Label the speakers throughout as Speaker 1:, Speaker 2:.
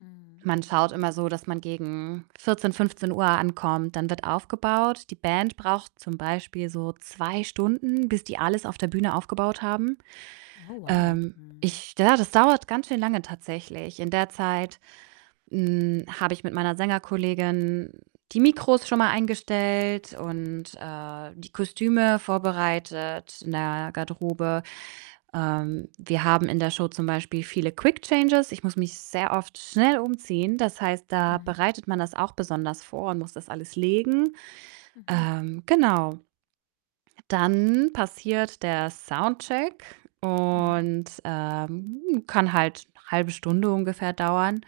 Speaker 1: Mhm,
Speaker 2: Man schaut
Speaker 1: mhm.
Speaker 2: immer so, dass man gegen 14, 15:00 ankommt, dann wird aufgebaut. Die Band braucht zum Beispiel so 2 Stunden, bis die alles auf der Bühne aufgebaut haben.
Speaker 1: Oh, wow,
Speaker 2: Ähm,
Speaker 1: mhm.
Speaker 2: ich ja, das dauert ganz schön lange tatsächlich. In der Zeit, hm, habe ich mit meiner Sängerkollegin die Mikros schon mal eingestellt und, äh, die Kostüme vorbereitet in der Garderobe. Ähm, wir haben in der Show zum Beispiel viele Quick Changes. Ich muss mich sehr oft schnell umziehen. Das heißt, da
Speaker 1: Mhm.
Speaker 2: bereitet man das auch besonders vor und muss das alles legen.
Speaker 1: Mhm.
Speaker 2: Ähm, genau. Dann
Speaker 1: [unintelligible]
Speaker 2: passiert der Soundcheck
Speaker 1: Mhm.
Speaker 2: und, ähm, kann halt 1/2 Stunde ungefähr dauern,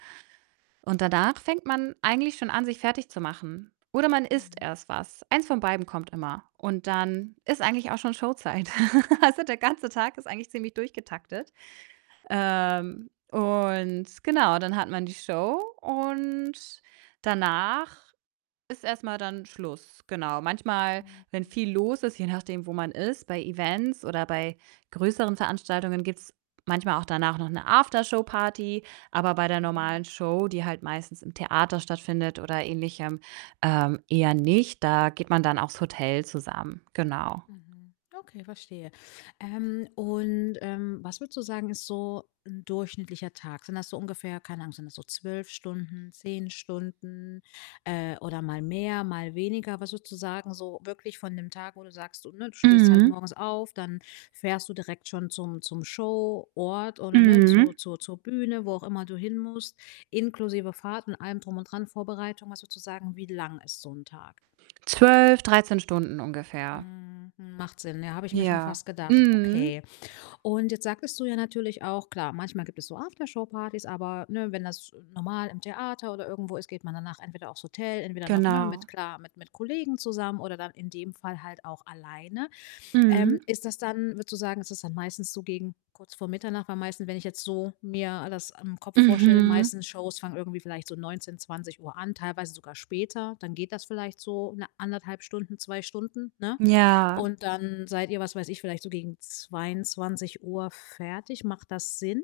Speaker 2: und danach fängt man eigentlich schon an, sich fertig zu machen, oder man isst
Speaker 1: Mhm.
Speaker 2: erst was. Eins von beidem kommt immer, und dann ist eigentlich auch schon Show-Zeit. Also, der ganze Tag ist eigentlich ziemlich durchgetaktet. Ähm, und genau, dann hat man die Show und danach ist erst mal dann Schluss. Genau. Manchmal, wenn
Speaker 1: Mhm.
Speaker 2: viel los ist, je nachdem, wo man ist bei Events oder bei größeren Veranstaltungen gibt's manchmal auch danach noch 'ne After-Show-Party, aber bei der normalen
Speaker 1: Mhm.
Speaker 2: Show, die halt meistens im Theater stattfindet oder ähnlichem, ähm, eher nicht. Da geht man dann aufs Hotel zusammen. Genau.
Speaker 1: Mhm. Okay, verstehe. Ähm, und, ähm, was würdest du sagen, ist so 'n durchschnittlicher Tag? Sind das so ungefähr keine Ahnung, sind das so 12 Stunden, 10 Stunden, äh, oder mal mehr, mal weniger? Was würdest du sagen, so wirklich von 'nem Tag, wo du sagst, du, ne du stehst halt
Speaker 2: Mhm.
Speaker 1: morgens auf, dann fährst du direkt schon zum zum Show-Ort oder, ne,
Speaker 2: Mhm.
Speaker 1: zur zur zur Bühne, wo auch immer du hin musst, inklusive Fahrt und allem drum und dran, Vorbereitung. Was würdest du sagen, wie lang ist so 'n Tag?
Speaker 2: 12, 13 Stunden ungefähr.
Speaker 1: Mhm, mhm, macht Sinn, ja, habe ich mir schon
Speaker 2: Ja,
Speaker 1: fast gedacht.
Speaker 2: mhm.
Speaker 1: Okay. Und jetzt sagtest du ja natürlich auch, klar, manchmal gibt es so After-Show-Partys, aber, ne, wenn das normal im Theater oder irgendwo ist, geht man danach entweder aufs Hotel entweder noch, ne, mit,
Speaker 2: Genau.
Speaker 1: klar mit mit Kollegen zusammen oder dann in dem Fall halt auch alleine. Ähm,
Speaker 2: Mhm.
Speaker 1: ist das dann würdest du sagen, ist das dann meistens so gegen kurz vor Mitternacht? Weil meistens, wenn ich jetzt so mir das im Kopf vorstelle, die
Speaker 2: Mhm.
Speaker 1: meisten Shows fangen irgendwie vielleicht so 19, 20:00 an, teilweise sogar später. Dann geht das vielleicht so, ne, 1 1/2 Stunden, 2 Stunden, ne?
Speaker 2: Ja.
Speaker 1: Und dann seid ihr, was weiß ich, vielleicht so gegen 22:00 fertig. Macht das Sinn?